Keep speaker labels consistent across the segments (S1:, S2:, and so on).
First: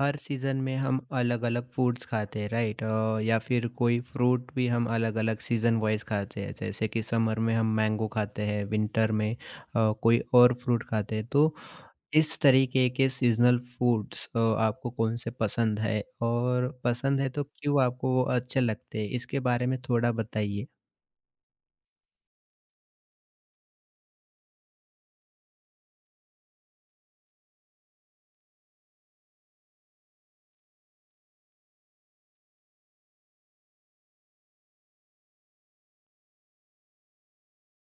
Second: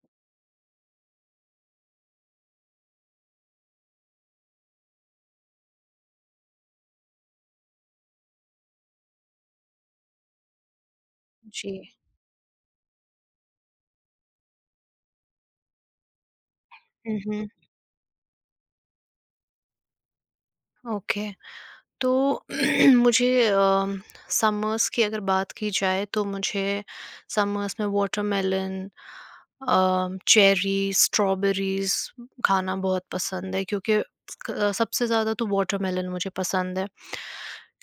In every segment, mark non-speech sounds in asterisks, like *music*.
S1: हर season में हम अलग-अलग फूड्स खाते हैं राइट, या फिर कोई फ्रूट भी हम अलग-अलग सीज़न वाइज़ खाते हैं जैसे कि समर में हम मैंगो खाते हैं विंटर में कोई और फ्रूट खाते हैं तो
S2: जी।
S1: इस तरीके के सीज़नल फूड्स, आपको कौन से पसंद है और पसंद है तो
S2: उहुँ,
S1: क्यों आपको वो अच्छे लगते हैं इसके बारे में थोड़ा बताइए?
S2: ओके। तो *clears throat* मुझे समर्स की अगर बात की जाए तो मुझे समर्स में वाटरमेलन, चेरी, स्ट्रॉबेरीज़ खाना बहुत पसंद है। क्योंकि सबसे ज़्यादा तो वाटरमेलन मुझे पसंद है।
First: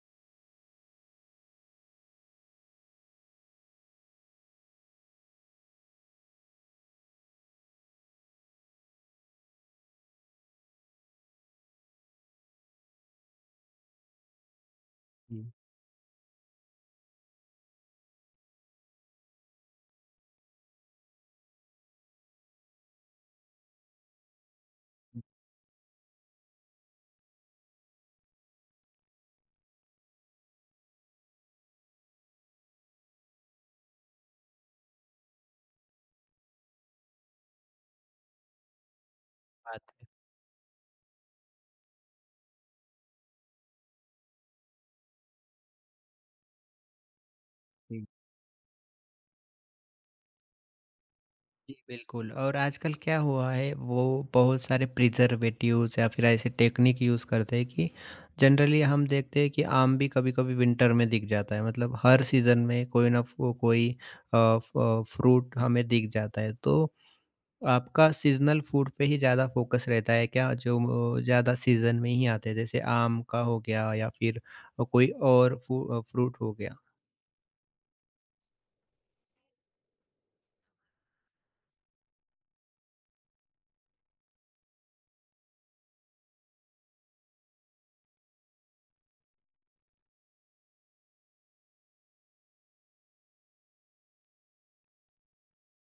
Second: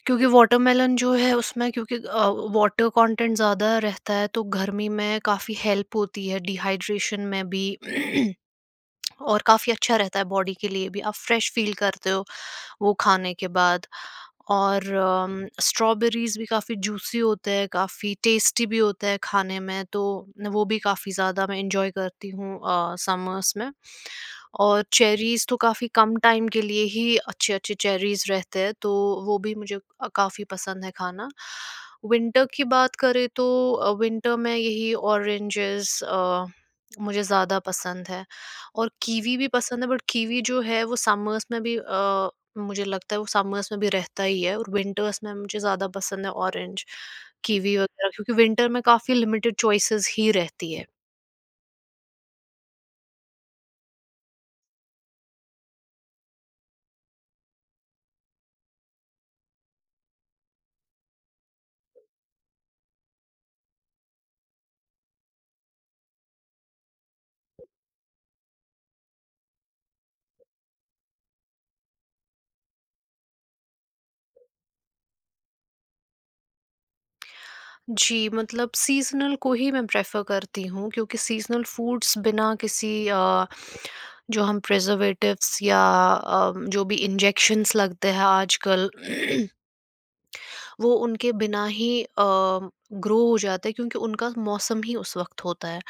S2: क्योंकि वाटरमेलन जो है उसमें क्योंकि वाटर कंटेंट ज़्यादा रहता है तो गर्मी में काफ़ी हेल्प होती है डिहाइड्रेशन में भी। *clears throat* और काफ़ी अच्छा रहता है बॉडी के लिए भी। आप फ्रेश फील करते हो वो खाने के बाद। और
S1: हुँ,
S2: स्ट्रॉबेरीज भी काफ़ी जूसी होते हैं, काफ़ी टेस्टी भी होते हैं खाने में तो वो भी काफ़ी ज़्यादा मैं इंजॉय करती हूँ समर्स में। और
S1: हुँ,
S2: चेरीज़ तो काफ़ी कम टाइम के लिए ही अच्छे अच्छे चेरीज़ रहते हैं तो वो भी मुझे काफ़ी पसंद है खाना। विंटर की बात करें तो विंटर में यही ऑरेंजेस मुझे ज़्यादा पसंद है और कीवी भी पसंद है,
S1: बात
S2: बट कीवी जो है वो समर्स में भी मुझे लगता है, वो समर्स में भी रहता ही है, और विंटर्स में मुझे ज़्यादा पसंद है ऑरेंज, कीवी
S1: है।
S2: वगैरह क्योंकि विंटर में काफ़ी लिमिटेड चॉइसेस ही रहती है।
S1: जी, बिल्कुल। और आजकल क्या हुआ है वो बहुत सारे प्रिजर्वेटिव्स या फिर ऐसे टेक्निक यूज़ करते हैं कि जनरली हम देखते हैं कि आम भी कभी कभी विंटर में दिख जाता है। मतलब हर सीज़न में कोई फ्रूट हमें दिख जाता है। तो आपका सीजनल फूड पे ही ज़्यादा फोकस रहता है क्या, जो ज़्यादा सीजन में ही आते हैं, जैसे आम का हो गया या फिर कोई और फ्रूट हो गया।
S2: जी, मतलब सीज़नल को ही मैं प्रेफ़र करती हूँ क्योंकि सीज़नल फूड्स बिना किसी जो हम प्रिजर्वेटिव्स या जो भी इंजेक्शंस लगते हैं आजकल *clears throat* वो उनके बिना ही ग्रो हो जाता है क्योंकि उनका मौसम ही उस वक्त होता है।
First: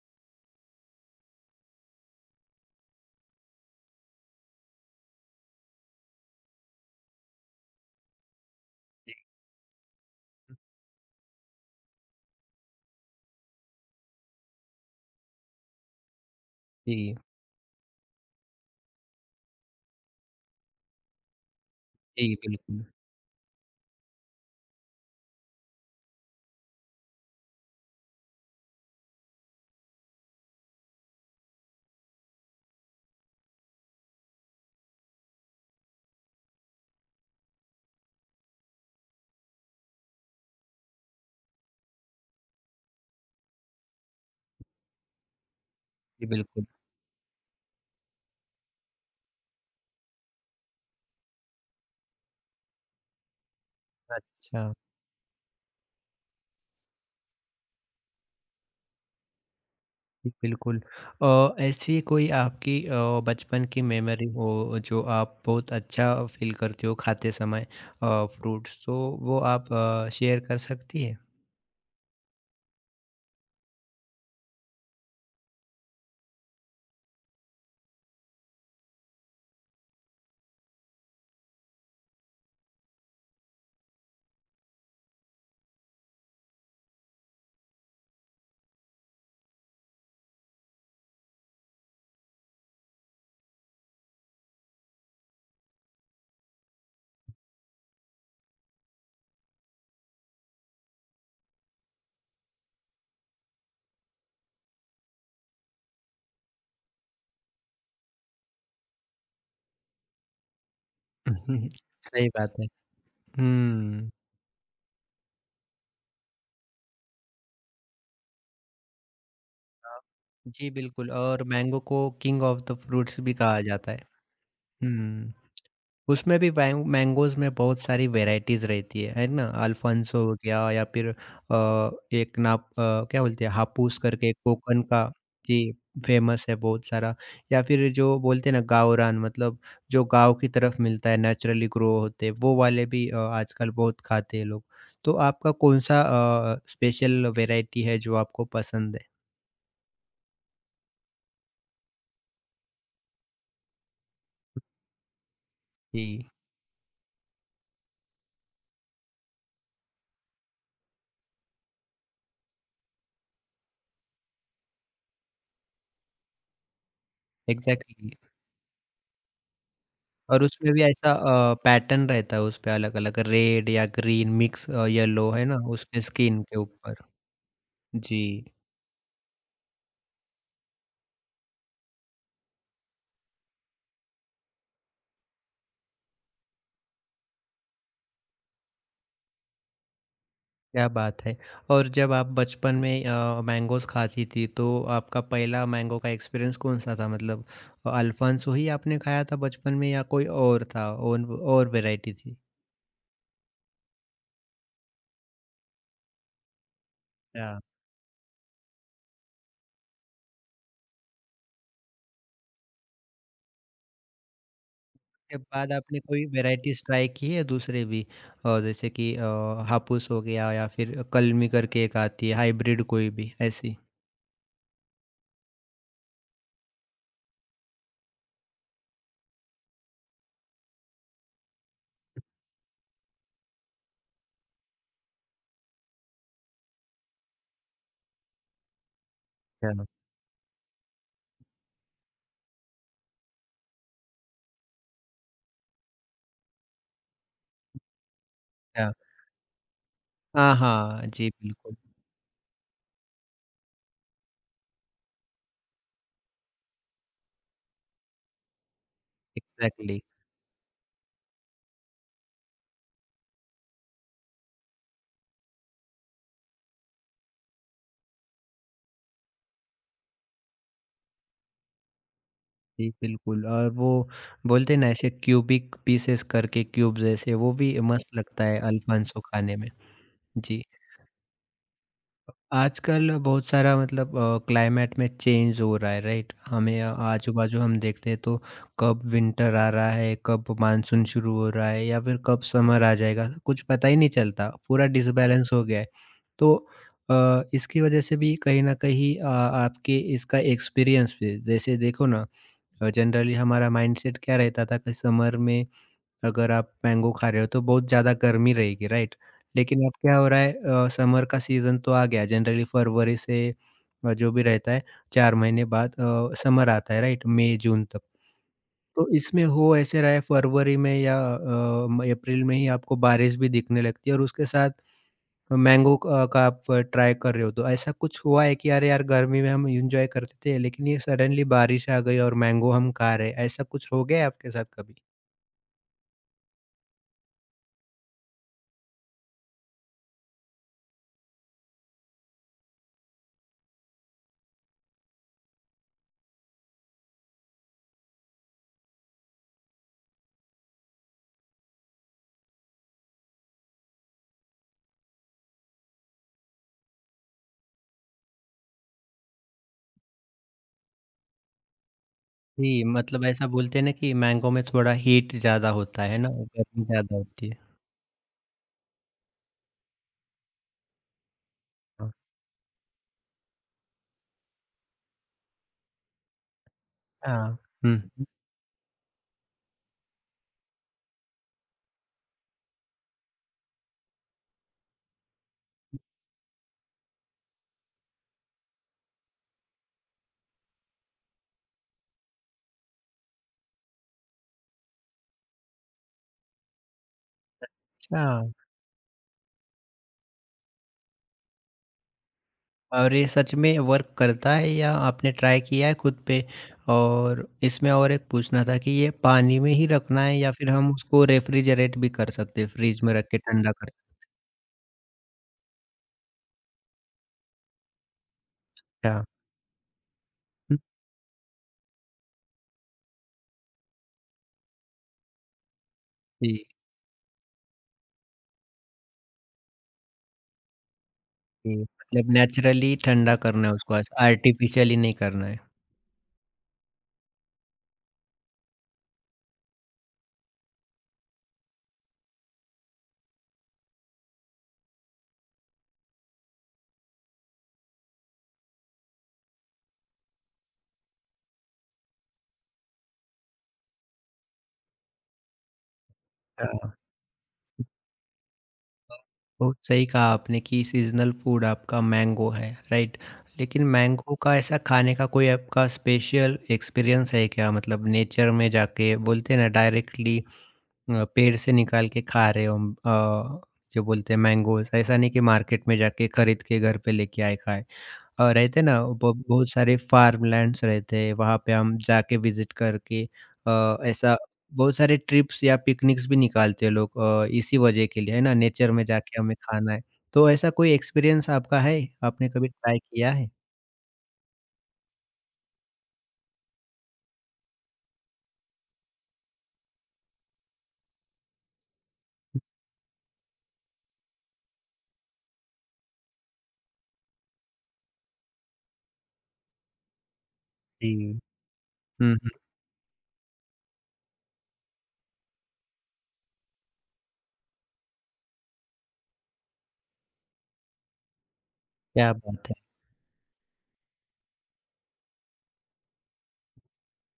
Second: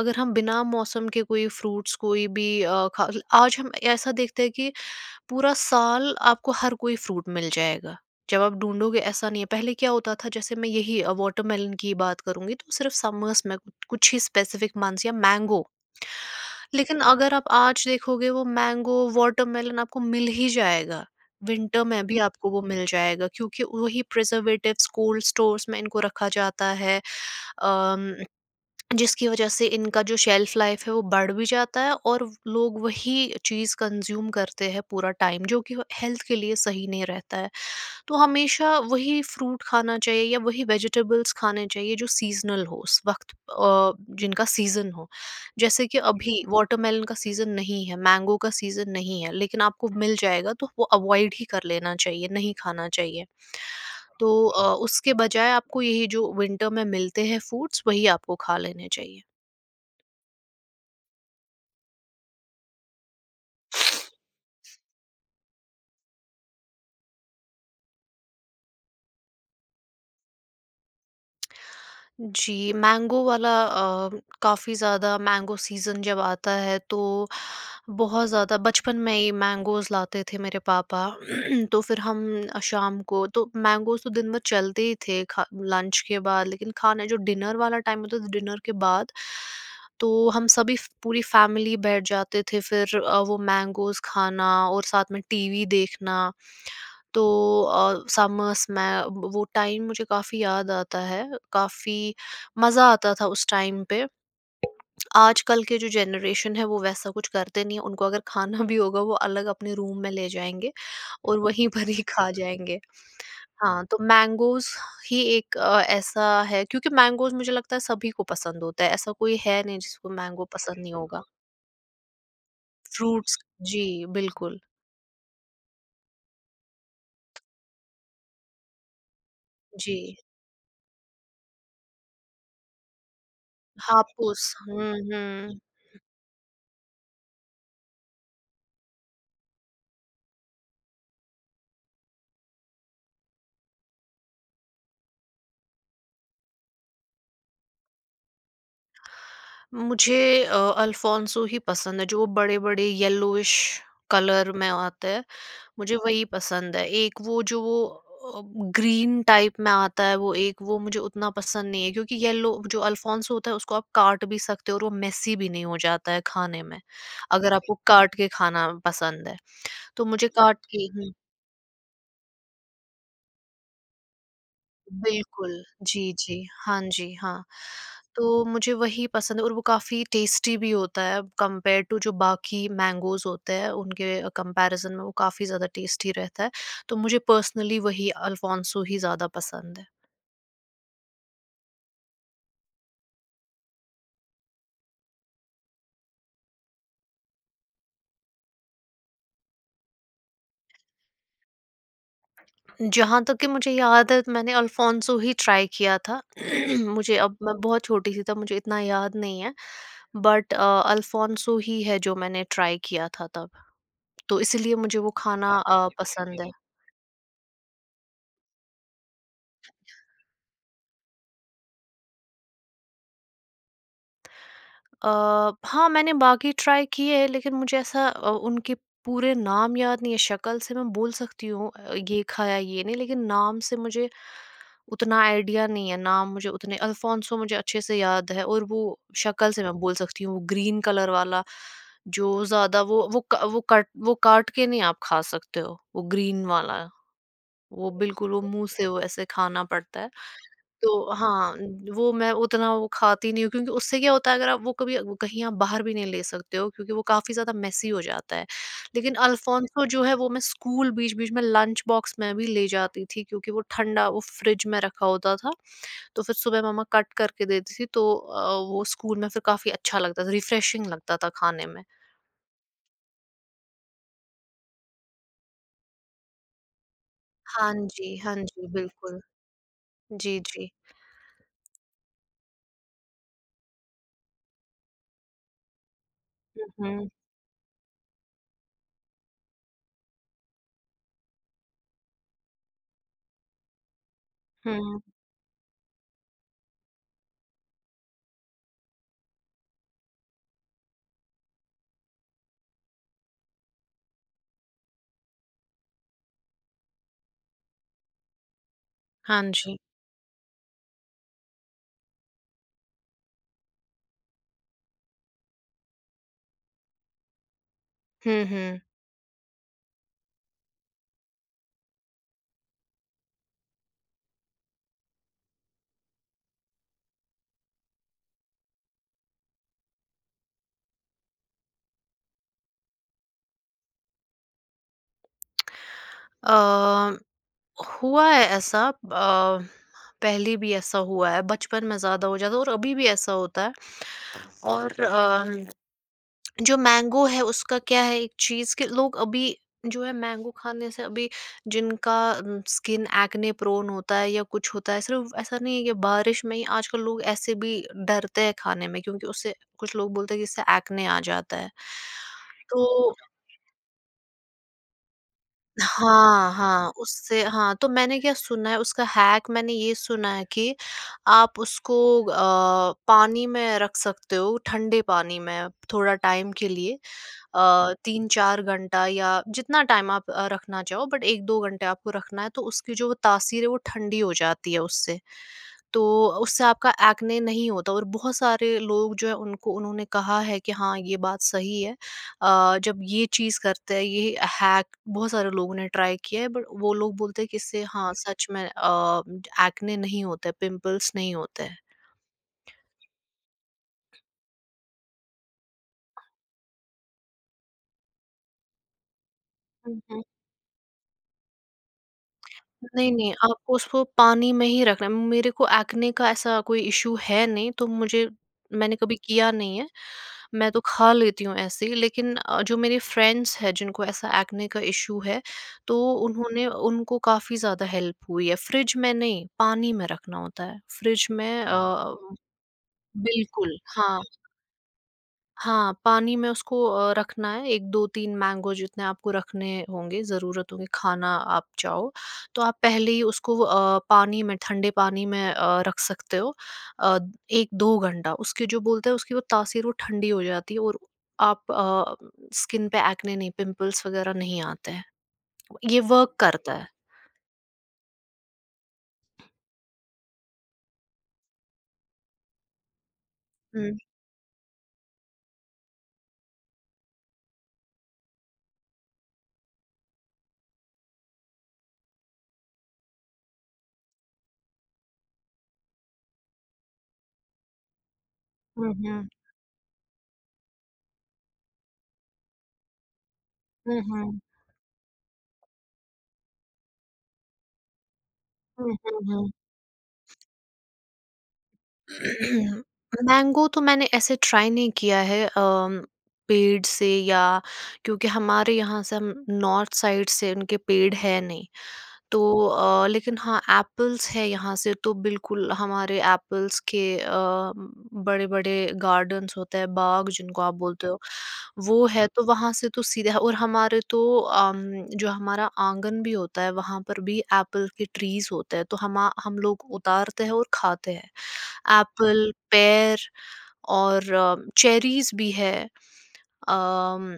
S2: अगर हम बिना मौसम के कोई फ्रूट्स कोई भी खा, आज हम ऐसा देखते हैं कि पूरा साल आपको हर कोई फ्रूट मिल जाएगा। जब आप ढूँढोगे ऐसा नहीं है। पहले क्या होता था जैसे मैं यही वाटरमेलन की बात करूँगी तो सिर्फ़ समर्स में कुछ कुछ ही स्पेसिफ़िक मंथ्स, या मैंगो। लेकिन
S1: जी।
S2: अगर आप आज देखोगे वो मैंगो, वाटरमेलन आपको मिल ही जाएगा। विंटर में भी
S1: जी,
S2: आपको वो मिल
S1: बिल्कुल।
S2: जाएगा क्योंकि वही प्रिजर्वेटिव्स कोल्ड स्टोर्स में इनको रखा जाता है। अम जिसकी वजह से इनका जो शेल्फ लाइफ है वो बढ़ भी जाता है, और लोग वही चीज़ कंज्यूम करते हैं पूरा टाइम, जो कि हेल्थ के लिए सही नहीं रहता है। तो हमेशा वही फ्रूट खाना चाहिए या वही वेजिटेबल्स खाने चाहिए जो सीजनल हो उस वक्त, अ, जिनका सीजन हो। जैसे कि
S1: जी,
S2: अभी
S1: बिल्कुल।
S2: वाटरमेलन का सीजन नहीं है, मैंगो का सीजन नहीं है, लेकिन आपको मिल जाएगा तो वो अवॉइड ही कर लेना चाहिए, नहीं खाना चाहिए। तो
S1: अच्छा।
S2: उसके बजाय आपको यही जो विंटर में मिलते हैं फ्रूट्स वही आपको खा लेने चाहिए।
S1: जी, बिल्कुल। ऐसी कोई आपकी बचपन की मेमोरी हो जो आप बहुत अच्छा फ़ील करते हो खाते समय, फ्रूट्स तो वो आप शेयर कर सकती है?
S2: जी, मैंगो वाला काफ़ी ज़्यादा मैंगो सीज़न जब आता है तो बहुत ज़्यादा बचपन में ही मैंगोज़ लाते थे मेरे पापा। *clears throat* तो फिर हम शाम को तो मैंगोज़ तो दिन भर चलते ही थे खा लंच के बाद, लेकिन खाने जो डिनर वाला टाइम होता था डिनर के बाद तो हम सभी फ पूरी फैमिली बैठ जाते थे फिर, वो मैंगोज़ खाना और साथ में टीवी देखना। तो समर्स में वो टाइम मुझे काफ़ी याद आता है, काफ़ी मज़ा आता था उस टाइम पे। आजकल के जो जनरेशन है वो वैसा कुछ करते नहीं है, उनको अगर खाना भी होगा वो अलग अपने रूम में ले जाएँगे और वहीं
S1: *laughs*
S2: पर ही
S1: सही
S2: खा
S1: बात है।
S2: जाएँगे। हाँ, तो
S1: हुँ।
S2: मैंगोज़ ही एक ऐसा है, क्योंकि मैंगोज़ मुझे लगता है सभी को पसंद होता है, ऐसा कोई है नहीं
S1: हाँ।
S2: जिसको मैंगो
S1: जी,
S2: पसंद नहीं
S1: बिल्कुल।
S2: होगा।
S1: और मैंगो को किंग ऑफ द फ्रूट्स भी
S2: फ्रूट्स
S1: कहा
S2: जी,
S1: जाता है।
S2: बिल्कुल।
S1: हुँ। उसमें भी वैं मैंगोज़ में बहुत सारी वैराइटीज़ रहती है ना?
S2: जी,
S1: अल्फांसो हो गया या फिर, एक नाप, क्या बोलते हैं हापुस करके,
S2: हापुस
S1: कोकण
S2: हुँ,
S1: का।
S2: हुँ।
S1: जी, फ़ेमस है बहुत सारा। या फिर जो बोलते हैं ना गावरान, मतलब जो गाँव की तरफ मिलता है, नेचुरली ग्रो होते हैं, वो वाले भी आजकल बहुत खाते हैं लोग। तो आपका कौन-सा, स्पेशल वैराइटी है जो आपको पसंद है?
S2: मुझे अ, अल्फोंसो ही पसंद है जो बड़े-बड़े येलोइश कलर में आते हैं। मुझे वही
S1: जी,
S2: पसंद है। एक वो जो वो अ, ग्रीन टाइप में आता है वो एक वो मुझे उतना पसंद नहीं है क्योंकि येलो जो अल्फ़ोंसो होता है उसको आप काट भी सकते हो और वो मेसी भी नहीं हो जाता है खाने में, अगर आपको
S1: एग्ज़ैक्टली।
S2: काट के खाना पसंद है। तो मुझे
S1: और
S2: काट
S1: उसमें भी
S2: के
S1: ऐसा, पैटर्न रहता है उसपे, अलग-अलग रेड या ग्रीन मिक्स, येलो, है
S2: बिल्कुल,
S1: ना? उसपे
S2: जी,
S1: स्किन
S2: जी।
S1: के
S2: हाँ
S1: ऊपर।
S2: जी, हाँ।
S1: जी।
S2: तो मुझे वही पसंद है और वो काफ़ी टेस्टी भी होता है कंपेयर टू जो बाकी मैंगोज़ होते हैं, उनके कंपैरिज़न में वो काफ़ी ज़्यादा टेस्टी रहता है। तो मुझे पर्सनली वही अल्फॉन्सो ही ज़्यादा पसंद है।
S1: क्या बात है। और जब आप बचपन में मैंगोज़ खाती थी तो आपका पहला मैंगो का एक्सपीरियंस कौन-सा था? मतलब, अल्फांसो ही आपने खाया था बचपन में या कोई और था, और वैरायटी थी?
S2: जहाँ तक कि मुझे याद है मैंने अल्फॉन्सो ही ट्राई किया था। *clears throat* मुझे अब मैं
S1: अच्छा।
S2: बहुत छोटी-सी तब मुझे इतना याद नहीं है, बट अल्फॉन्सो ही है जो मैंने ट्राई किया था तब। तो इसीलिए मुझे वो
S1: के
S2: खाना
S1: बाद आपने कोई
S2: पसंद है।
S1: वैराइटीज़ ट्राई की है दूसरे भी, जैसे कि, हापुस हो गया या फिर कलमी करके एक आती है, हाइब्रिड कोई भी ऐसी?
S2: अ, हाँ, मैंने बाकी ट्राई किए हैं लेकिन मुझे ऐसा उनके पूरे नाम याद नहीं है। शक्ल से मैं बोल सकती हूँ ये खाया ये नहीं, लेकिन नाम से मुझे उतना आइडिया नहीं है। नाम मुझे उतने अल्फोंसो मुझे अच्छे से याद है, और वो शक्ल से मैं
S1: अच्छा।
S2: बोल सकती हूँ, वो ग्रीन कलर वाला जो ज़्यादा वो क वो कट वो काट के नहीं आप खा सकते हो, वो ग्रीन वाला, वो बिल्कुल वो मुँह से वो ऐसे खाना पड़ता है।
S1: हाँ, हाँ।
S2: तो
S1: जी,
S2: हाँ,
S1: बिल्कुल।
S2: वो मैं उतना वो खाती नहीं हूँ क्योंकि उससे क्या होता है अगर आप वो कभी वो कहीं आप बाहर भी नहीं ले सकते हो क्योंकि वो काफ़ी ज़्यादा मेसी हो जाता है। लेकिन अल्फ़ोंसो
S1: एग्ज़ैक्टली।
S2: जो है वो मैं स्कूल बीच-बीच में लंच बॉक्स में भी ले जाती थी, क्योंकि वो ठंडा वो फ्रिज में रखा होता था। तो फिर सुबह मम्मा कट करके देती थी तो वो स्कूल में फिर काफ़ी अच्छा लगता था, रिफ्रेशिंग लगता था खाने में।
S1: जी, बिल्कुल। और वो बोलते हैं ना ऐसे क्यूबिक पीसेस करके, क्यूब जैसे, वो
S2: हाँ
S1: भी मस्त
S2: जी, हाँ
S1: लगता है
S2: जी, बिल्कुल।
S1: अल्फ़ान्सो खाने में।
S2: जी,
S1: जी।
S2: जी।
S1: आजकल बहुत सारा मतलब क्लाइमेट में चेंज हो रहा है, राइट? हमें
S2: हुँ, हुँ।
S1: आजू बाजू हम देखते हैं तो कब विंटर आ रहा है, कब मानसून शुरू हो रहा है या फिर कब समर आ जाएगा, कुछ पता ही नहीं चलता, पूरा
S2: हुँ,
S1: डिसबैलेंस हो गया है। तो इसकी वजह से भी कहीं ना कहीं, आपके इसका एक्सपीरियंस भी, जैसे देखो ना, जनरली हमारा माइंडसेट क्या रहता था कि समर में अगर आप मैंगो खा रहे हो तो बहुत ज़्यादा गर्मी रहेगी, राइट?
S2: हाँ जी।
S1: लेकिन अब क्या हो रहा है, समर का सीज़न तो आ गया जनरली फरवरी से, जो भी रहता है, 4 महीने बाद समर आता है, राइट? मई जून तक।
S2: हुँ, हुँ।
S1: तो इसमें हो ऐसे रहा है, फरवरी में या अ, म अप्रैल में ही आपको बारिश भी दिखने लगती है और उसके साथ मैंगो क का आप ट्राई कर रहे हो, तो ऐसा कुछ हुआ है कि अरे यार गर्मी में हम एन्जॉय करते थे लेकिन ये सडनली बारिश आ गई और मैंगो हम खा रहे हैं, ऐसा कुछ हो गया है आपके साथ कभी?
S2: अ हुआ है ऐसा पहले भी ऐसा हुआ है, बचपन में ज़्यादा हो जाता है और अभी भी ऐसा होता है। और जो मैंगो है उसका क्या है एक चीज़ कि लोग अभी जो है मैंगो खाने से अभी जिनका स्किन एक्ने प्रोन होता है या कुछ होता है, सिर्फ़ ऐसा नहीं है कि बारिश में ही, आजकल लोग ऐसे भी डरते हैं खाने में क्योंकि उससे कुछ लोग बोलते हैं कि इससे एक्ने आ जाता है।
S1: जी,
S2: तो
S1: मतलब ऐसा बोलते हैं ना कि मैंगो में थोड़ा हीट ज़्यादा होता है ना,
S2: हाँ,
S1: गर्मी
S2: हाँ,
S1: ज़्यादा
S2: उससे
S1: होती है।
S2: हाँ, तो मैंने क्या सुना है उसका हैक मैंने ये सुना है कि आप उसको पानी में रख सकते हो, ठंडे पानी में थोड़ा टाइम के लिए,
S1: अच्छा, हुँ,
S2: 3-4 घंटा या जितना टाइम आप रखना चाहो, बट 1-2 घंटे आपको रखना है तो उसकी जो वो तासीर है वो ठंडी हो जाती है उससे। तो उससे आपका एक्ने नहीं होता। और बहुत सारे लोग जो है उनको उन्होंने कहा है कि हाँ ये बात सही है, जब ये चीज़ करते हैं। ये हैक बहुत सारे लोगों ने ट्राई किया है बट वो लोग बोलते हैं कि इससे हाँ
S1: अच्छा।
S2: सच में एक्ने नहीं होता है, पिंपल्स नहीं होते
S1: और ये सच में वर्क करता है या आपने ट्राई किया है खुद पे? और इसमें और एक पूछना था कि ये पानी में ही
S2: हैं।
S1: रखना है या फिर हम उसको रेफ्रिजरेट भी कर सकते हैं, फ्रिज
S2: नहीं,
S1: में रख
S2: नहीं,
S1: के ठंडा
S2: आपको
S1: कर
S2: उसको
S1: सकते
S2: पानी में ही रखना है। मेरे को एक्ने का ऐसा कोई इश्यू है नहीं, तो मुझे मैंने
S1: हैं?
S2: कभी
S1: अच्छा,
S2: किया नहीं है। मैं
S1: हुँ,
S2: तो खा लेती हूँ ऐसे ही, लेकिन जो मेरे फ्रेंड्स हैं जिनको ऐसा एक्ने का इश्यू है, तो
S1: जी,
S2: उन्होंने उनको काफ़ी ज़्यादा हेल्प हुई है। फ्रिज में नहीं, पानी में रखना होता है। फ्रिज में
S1: जी,
S2: हाँ।
S1: मतलब नेचुरली ठंडा करना है
S2: बिल्कुल,
S1: उसको, आज
S2: हाँ।
S1: आर्टिफिशियली नहीं करना है।
S2: हाँ, पानी में उसको रखना है, 1, 2, 3 मैंगो जितने आपको रखने होंगे, ज़रूरत होगी, खाना आप चाहो, तो आप पहले ही उसको पानी में ठंडे पानी में रख सकते हो, अ, 1-2 घंटा। उसकी जो बोलते हैं उसकी वो तासीर वो ठंडी हो जाती है, और आप स्किन पे एक्ने नहीं, पिंपल्स वगैरह नहीं आते हैं। ये वर्क करता है।
S1: अच्छा। बहुत सही कहा आपने कि सीज़नल फूड आपका मैंगो है, राइट? लेकिन
S2: हुँ।
S1: मैंगो का ऐसा खाने का कोई आपका स्पेशल एक्सपीरियंस है क्या? मतलब नेचर में जाके, बोलते हैं ना डायरेक्टली, पेड़ से निकाल के खा रहे हो हम, जो बोलते हैं मैंगोज़, ऐसा नहीं कि मार्केट में जाके खरीद के घर पे लेके आए खाए। रहते
S2: हुँ,
S1: ना
S2: हुँ।
S1: ब बहुत सारे फार्मलैंड्स रहते हैं, वहाँ पे हम जाके विज़िट करके,
S2: हुँ,
S1: ऐसा
S2: हुँ।
S1: बहुत सारे ट्रिप्स या पिकनिक्स भी निकालते हैं लोग, इसी वजह के लिए, है ना? नेचर
S2: हुँ,
S1: में
S2: हुँ,
S1: जाके
S2: हुँ।
S1: हमें खाना है। तो ऐसा कोई एक्सपीरियंस आपका है? आपने कभी
S2: *clears throat*
S1: ट्राई किया है?
S2: मैंगो तो मैंने ऐसे ट्राई नहीं किया है, पेड़ से, या क्योंकि हमारे यहाँ से हम नॉर्थ साइड से उनके पेड़ है नहीं, तो लेकिन हाँ एप्पल्स है यहाँ से तो बिल्कुल हमारे एप्पल्स के बड़े बड़े गार्डन्स होते हैं, बाग जिनको आप बोलते हो,
S1: जी,
S2: वो है
S1: हुँ,
S2: तो
S1: हुँ।
S2: वहाँ से तो सीधा है। और हमारे तो जो हमारा आंगन भी होता है वहाँ पर भी एप्पल के ट्रीज होते हैं तो हम लोग उतारते हैं और खाते हैं
S1: क्या
S2: एप्पल,
S1: बात है!
S2: पेयर, और चेरीज़ भी है। अम,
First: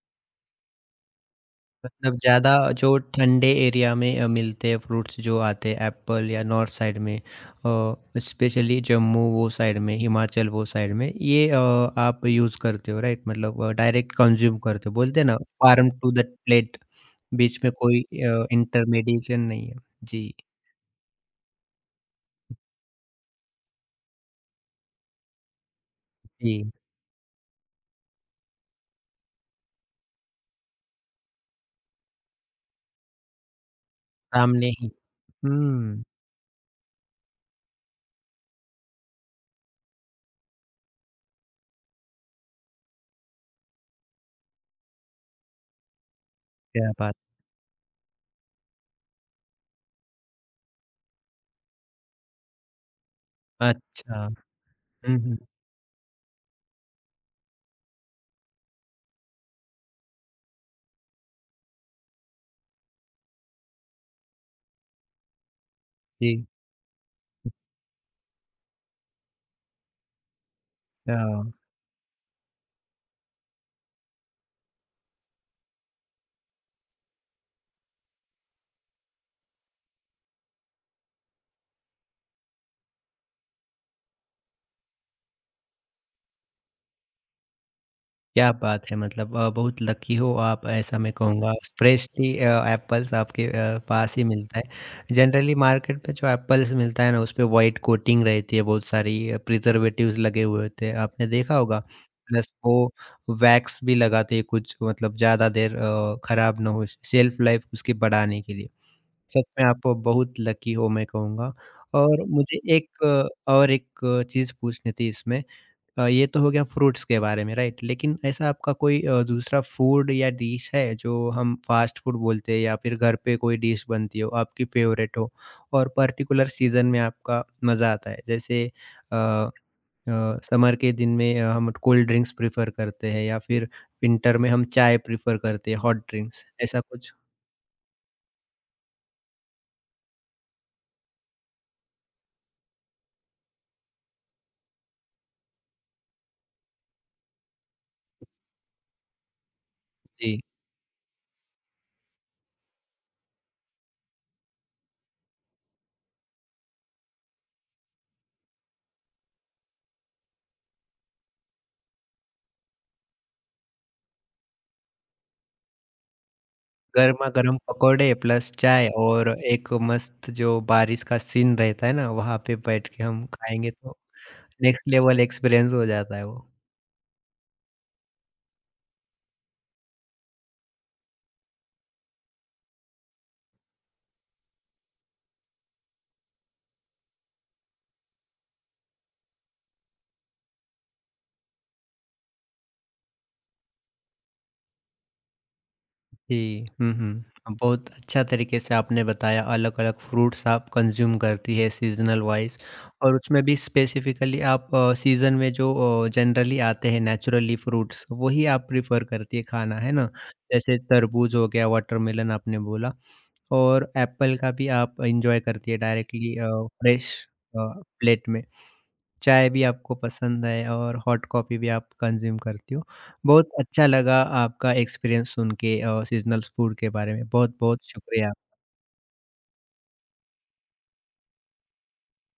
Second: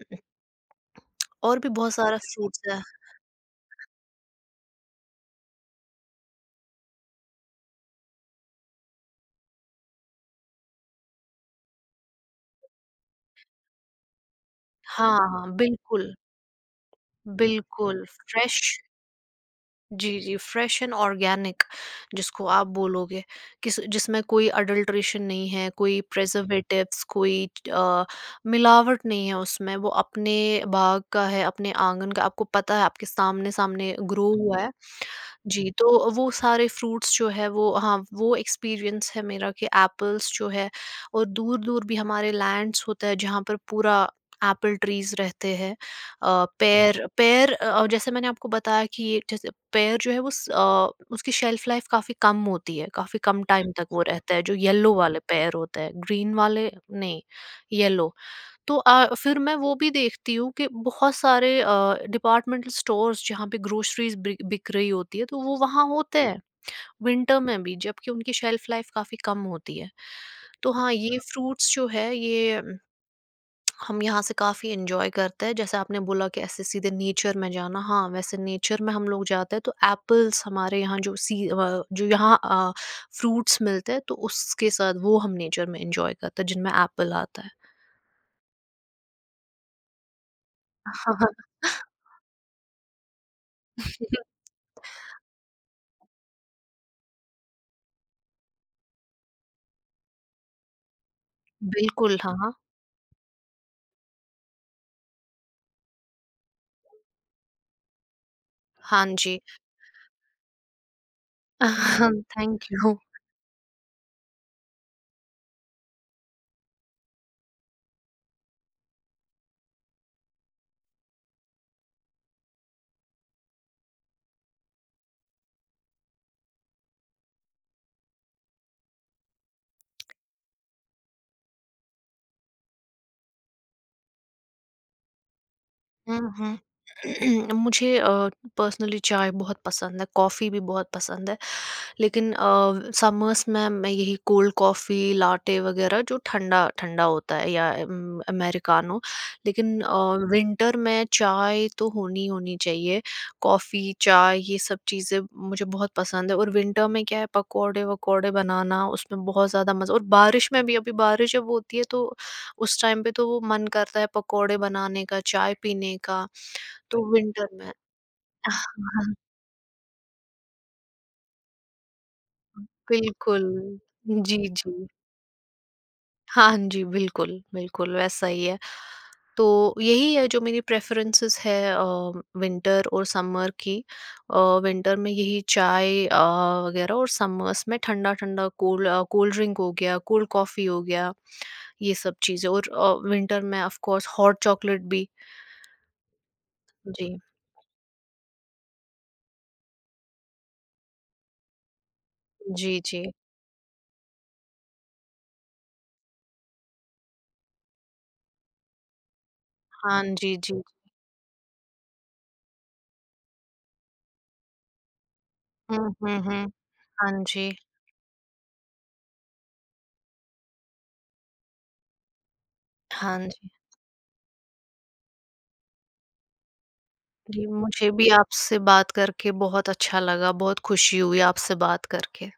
S2: और भी बहुत
S1: मतलब
S2: सारा
S1: ज़्यादा,
S2: फ्रूट्स है।
S1: जो ठंडे एरिया में मिलते हैं फ्रूट्स जो आते हैं, एप्पल, या नॉर्थ साइड में, स्पेशली जम्मू वो साइड में, हिमाचल वो साइड में ये, आप यूज़ करते हो, राइट? मतलब डायरेक्ट कंज़्यूम करते हो,
S2: हाँ,
S1: बोलते हैं ना
S2: हाँ,
S1: फार्म
S2: बिल्कुल,
S1: टू द प्लेट, बीच में कोई
S2: बिल्कुल फ्रेश।
S1: इंटरमीडिएशन नहीं है।
S2: जी,
S1: जी,
S2: जी, फ्रेश एंड ऑर्गेनिक जिसको आप बोलोगे, किस जिसमें कोई अडल्ट्रेशन नहीं है, कोई
S1: जी,
S2: प्रिजर्वेटिव्स, कोई अ, मिलावट नहीं है उसमें, वो अपने बाग का है, अपने आँगन का, आपको पता है आपके सामने-सामने ग्रो हुआ
S1: सामने
S2: है।
S1: ही।
S2: जी,
S1: हुँ,
S2: तो वो सारे फ्रूट्स जो है वो हाँ, वो एक्सपीरियंस है मेरा कि एप्पल्स जो है, और दूर-दूर भी हमारे लैंड्स होता है जहाँ पर पूरा एप्पल ट्रीज़ रहते हैं। हुँ।
S1: क्या
S2: पेयर
S1: बात!
S2: पेयर जैसे मैंने आपको बताया कि ये जैसे पेयर जो है वो उसकी शेल्फ लाइफ काफ़ी कम होती है, काफ़ी कम टाइम तक वो अच्छा
S1: अच्छा।
S2: रहता है, जो येलो
S1: हुँ,
S2: वाले
S1: हुँ।
S2: पेयर होते हैं, ग्रीन वाले नहीं, येलो। तो फिर मैं वो भी देखती हूँ कि बहुत सारे डिपार्टमेंटल स्टोर्स जहाँ पे ग्रोसरीज बिक रही होती है तो वो वहाँ होते जी हैं
S1: जी,
S2: विंटर में भी, जबकि उनकी शेल्फ लाइफ काफी कम होती है। तो हाँ
S1: अच्छा।
S2: ये फ्रूट्स जो है ये हम यहाँ से काफी एंजॉय करते हैं जैसे आपने बोला कि ऐसे सीधे नेचर में जाना, हाँ वैसे नेचर में हम लोग जाते हैं तो एप्पल्स हमारे यहाँ जो जो यहाँ फ्रूट्स मिलते हैं तो उसके साथ वो हम नेचर में एंजॉय करते हैं जिनमें एप्पल आता है।
S1: क्या बात है! मतलब बहुत लकी हो आप, ऐसा मैं हुँ।
S2: हाँ।
S1: कहूँगा फ्रेशली, एप्पल्स आपके पास ही
S2: *laughs*
S1: मिलता है। जनरली मार्केट में जो एप्पल्स मिलता है ना उसपे व्हाइट कोटिंग रहती है, बहुत सारी प्रिजर्वेटिव्स लगे हुए होते हैं, आपने देखा होगा।
S2: बिल्कुल हाँ।
S1: प्लस वो वैक्स भी लगाते हैं कुछ, मतलब ज़्यादा देर खराब ना हो, शेल्फ लाइफ उसकी बढ़ाने के लिए।
S2: हाँ जी।
S1: सच में आप बहुत लकी हो, मैं कहूँगा।
S2: *laughs*
S1: और मुझे
S2: थैंक यू।
S1: एक और एक चीज़ पूछनी थी इसमें, ये तो हो गया फ्रूट्स के बारे में, राइट? लेकिन ऐसा आपका कोई दूसरा फूड या डिश है जो हम फास्ट फूड बोलते हैं या फिर घर पे कोई डिश बनती हो आपकी फेवरेट हो और पर्टिकुलर सीजन में आपका मज़ा आता है, जैसे अ, समर के दिन में हम कोल्ड ड्रिंक्स प्रेफर करते हैं, या फिर विंटर में हम चाय प्रेफर करते हैं हॉट
S2: हुँ,
S1: ड्रिंक्स,
S2: हुँ।
S1: ऐसा कुछ?
S2: *clears throat* मुझे पर्सनली चाय बहुत पसंद है, कॉफ़ी भी बहुत पसंद है। लेकिन समर्स में मैं यही कोल्ड कॉफ़ी, लाटे वग़ैरह जो ठंडा-ठंडा होता है, या अमेरिकानो। लेकिन
S1: जी,
S2: विंटर में चाय तो होनी ही होनी चाहिए। कॉफ़ी, चाय ये सब चीज़ें मुझे बहुत पसंद है। और विंटर में क्या है पकौड़े-वकौड़े बनाना उसमें बहुत ज़्यादा मज़ा। और बारिश में भी, अभी बारिश जब होती है तो उस टाइम पे तो वो मन करता है पकोड़े बनाने का, चाय पीने का, तो
S1: गर्मा
S2: विंटर
S1: गर्म
S2: में
S1: पकौड़े प्लस चाय
S2: *laughs*
S1: और एक मस्त जो बारिश का सीन रहता है ना, वहाँ पे बैठ के हम
S2: बिल्कुल।
S1: खाएंगे तो
S2: जी, जी।
S1: नेक्स्ट लेवल एक्सपीरियंस हो जाता है वो।
S2: हाँ जी, बिल्कुल, बिल्कुल वैसा ही है। तो यही है जो मेरी प्रेफ़रेंसेस है विंटर और समर की। अ, विंटर में यही चाय वगैरह, और समर्स में ठंडा-ठंडा कोल्ड कोल्ड ड्रिंक हो गया, कोल्ड कॉफ़ी हो गया, ये सब चीज़ें, और विंटर में ऑफ कोर्स हॉट चॉकलेट भी।
S1: जी। हुँ,
S2: जी।
S1: हुँ। बहुत अच्छा तरीके से आपने बताया अलग-अलग फ्रूट्स आप कंज़्यूम करती है सीज़नल वाइज़,
S2: जी, जी।
S1: और उसमें भी स्पेसिफ़िकली आप सीज़न में जो जनरली आते हैं नेचुरली फ्रूट्स, वही आप प्रेफ़र करती है खाना, है
S2: हाँ
S1: ना?
S2: जी, जी।
S1: जैसे तरबूज हो गया, वाटरमेलन आपने बोला, और एप्पल का भी आप एन्जॉय करती है
S2: हुँ, हुँ,
S1: डायरेक्टली
S2: हुँ।
S1: अ,
S2: हाँ
S1: फ्रेश
S2: जी,
S1: अ, प्लेट में। चाय भी आपको पसंद है और हॉट कॉफ़ी भी आप कंज़्यूम करती हो।
S2: हाँ जी।
S1: बहुत अच्छा लगा आपका एक्सपीरियंस सुन के, सीज़नल फूड के बारे में।
S2: जी,
S1: बहुत-बहुत
S2: मुझे भी
S1: शुक्रिया।
S2: आपसे बात करके बहुत अच्छा लगा, बहुत खुशी हुई आपसे बात करके।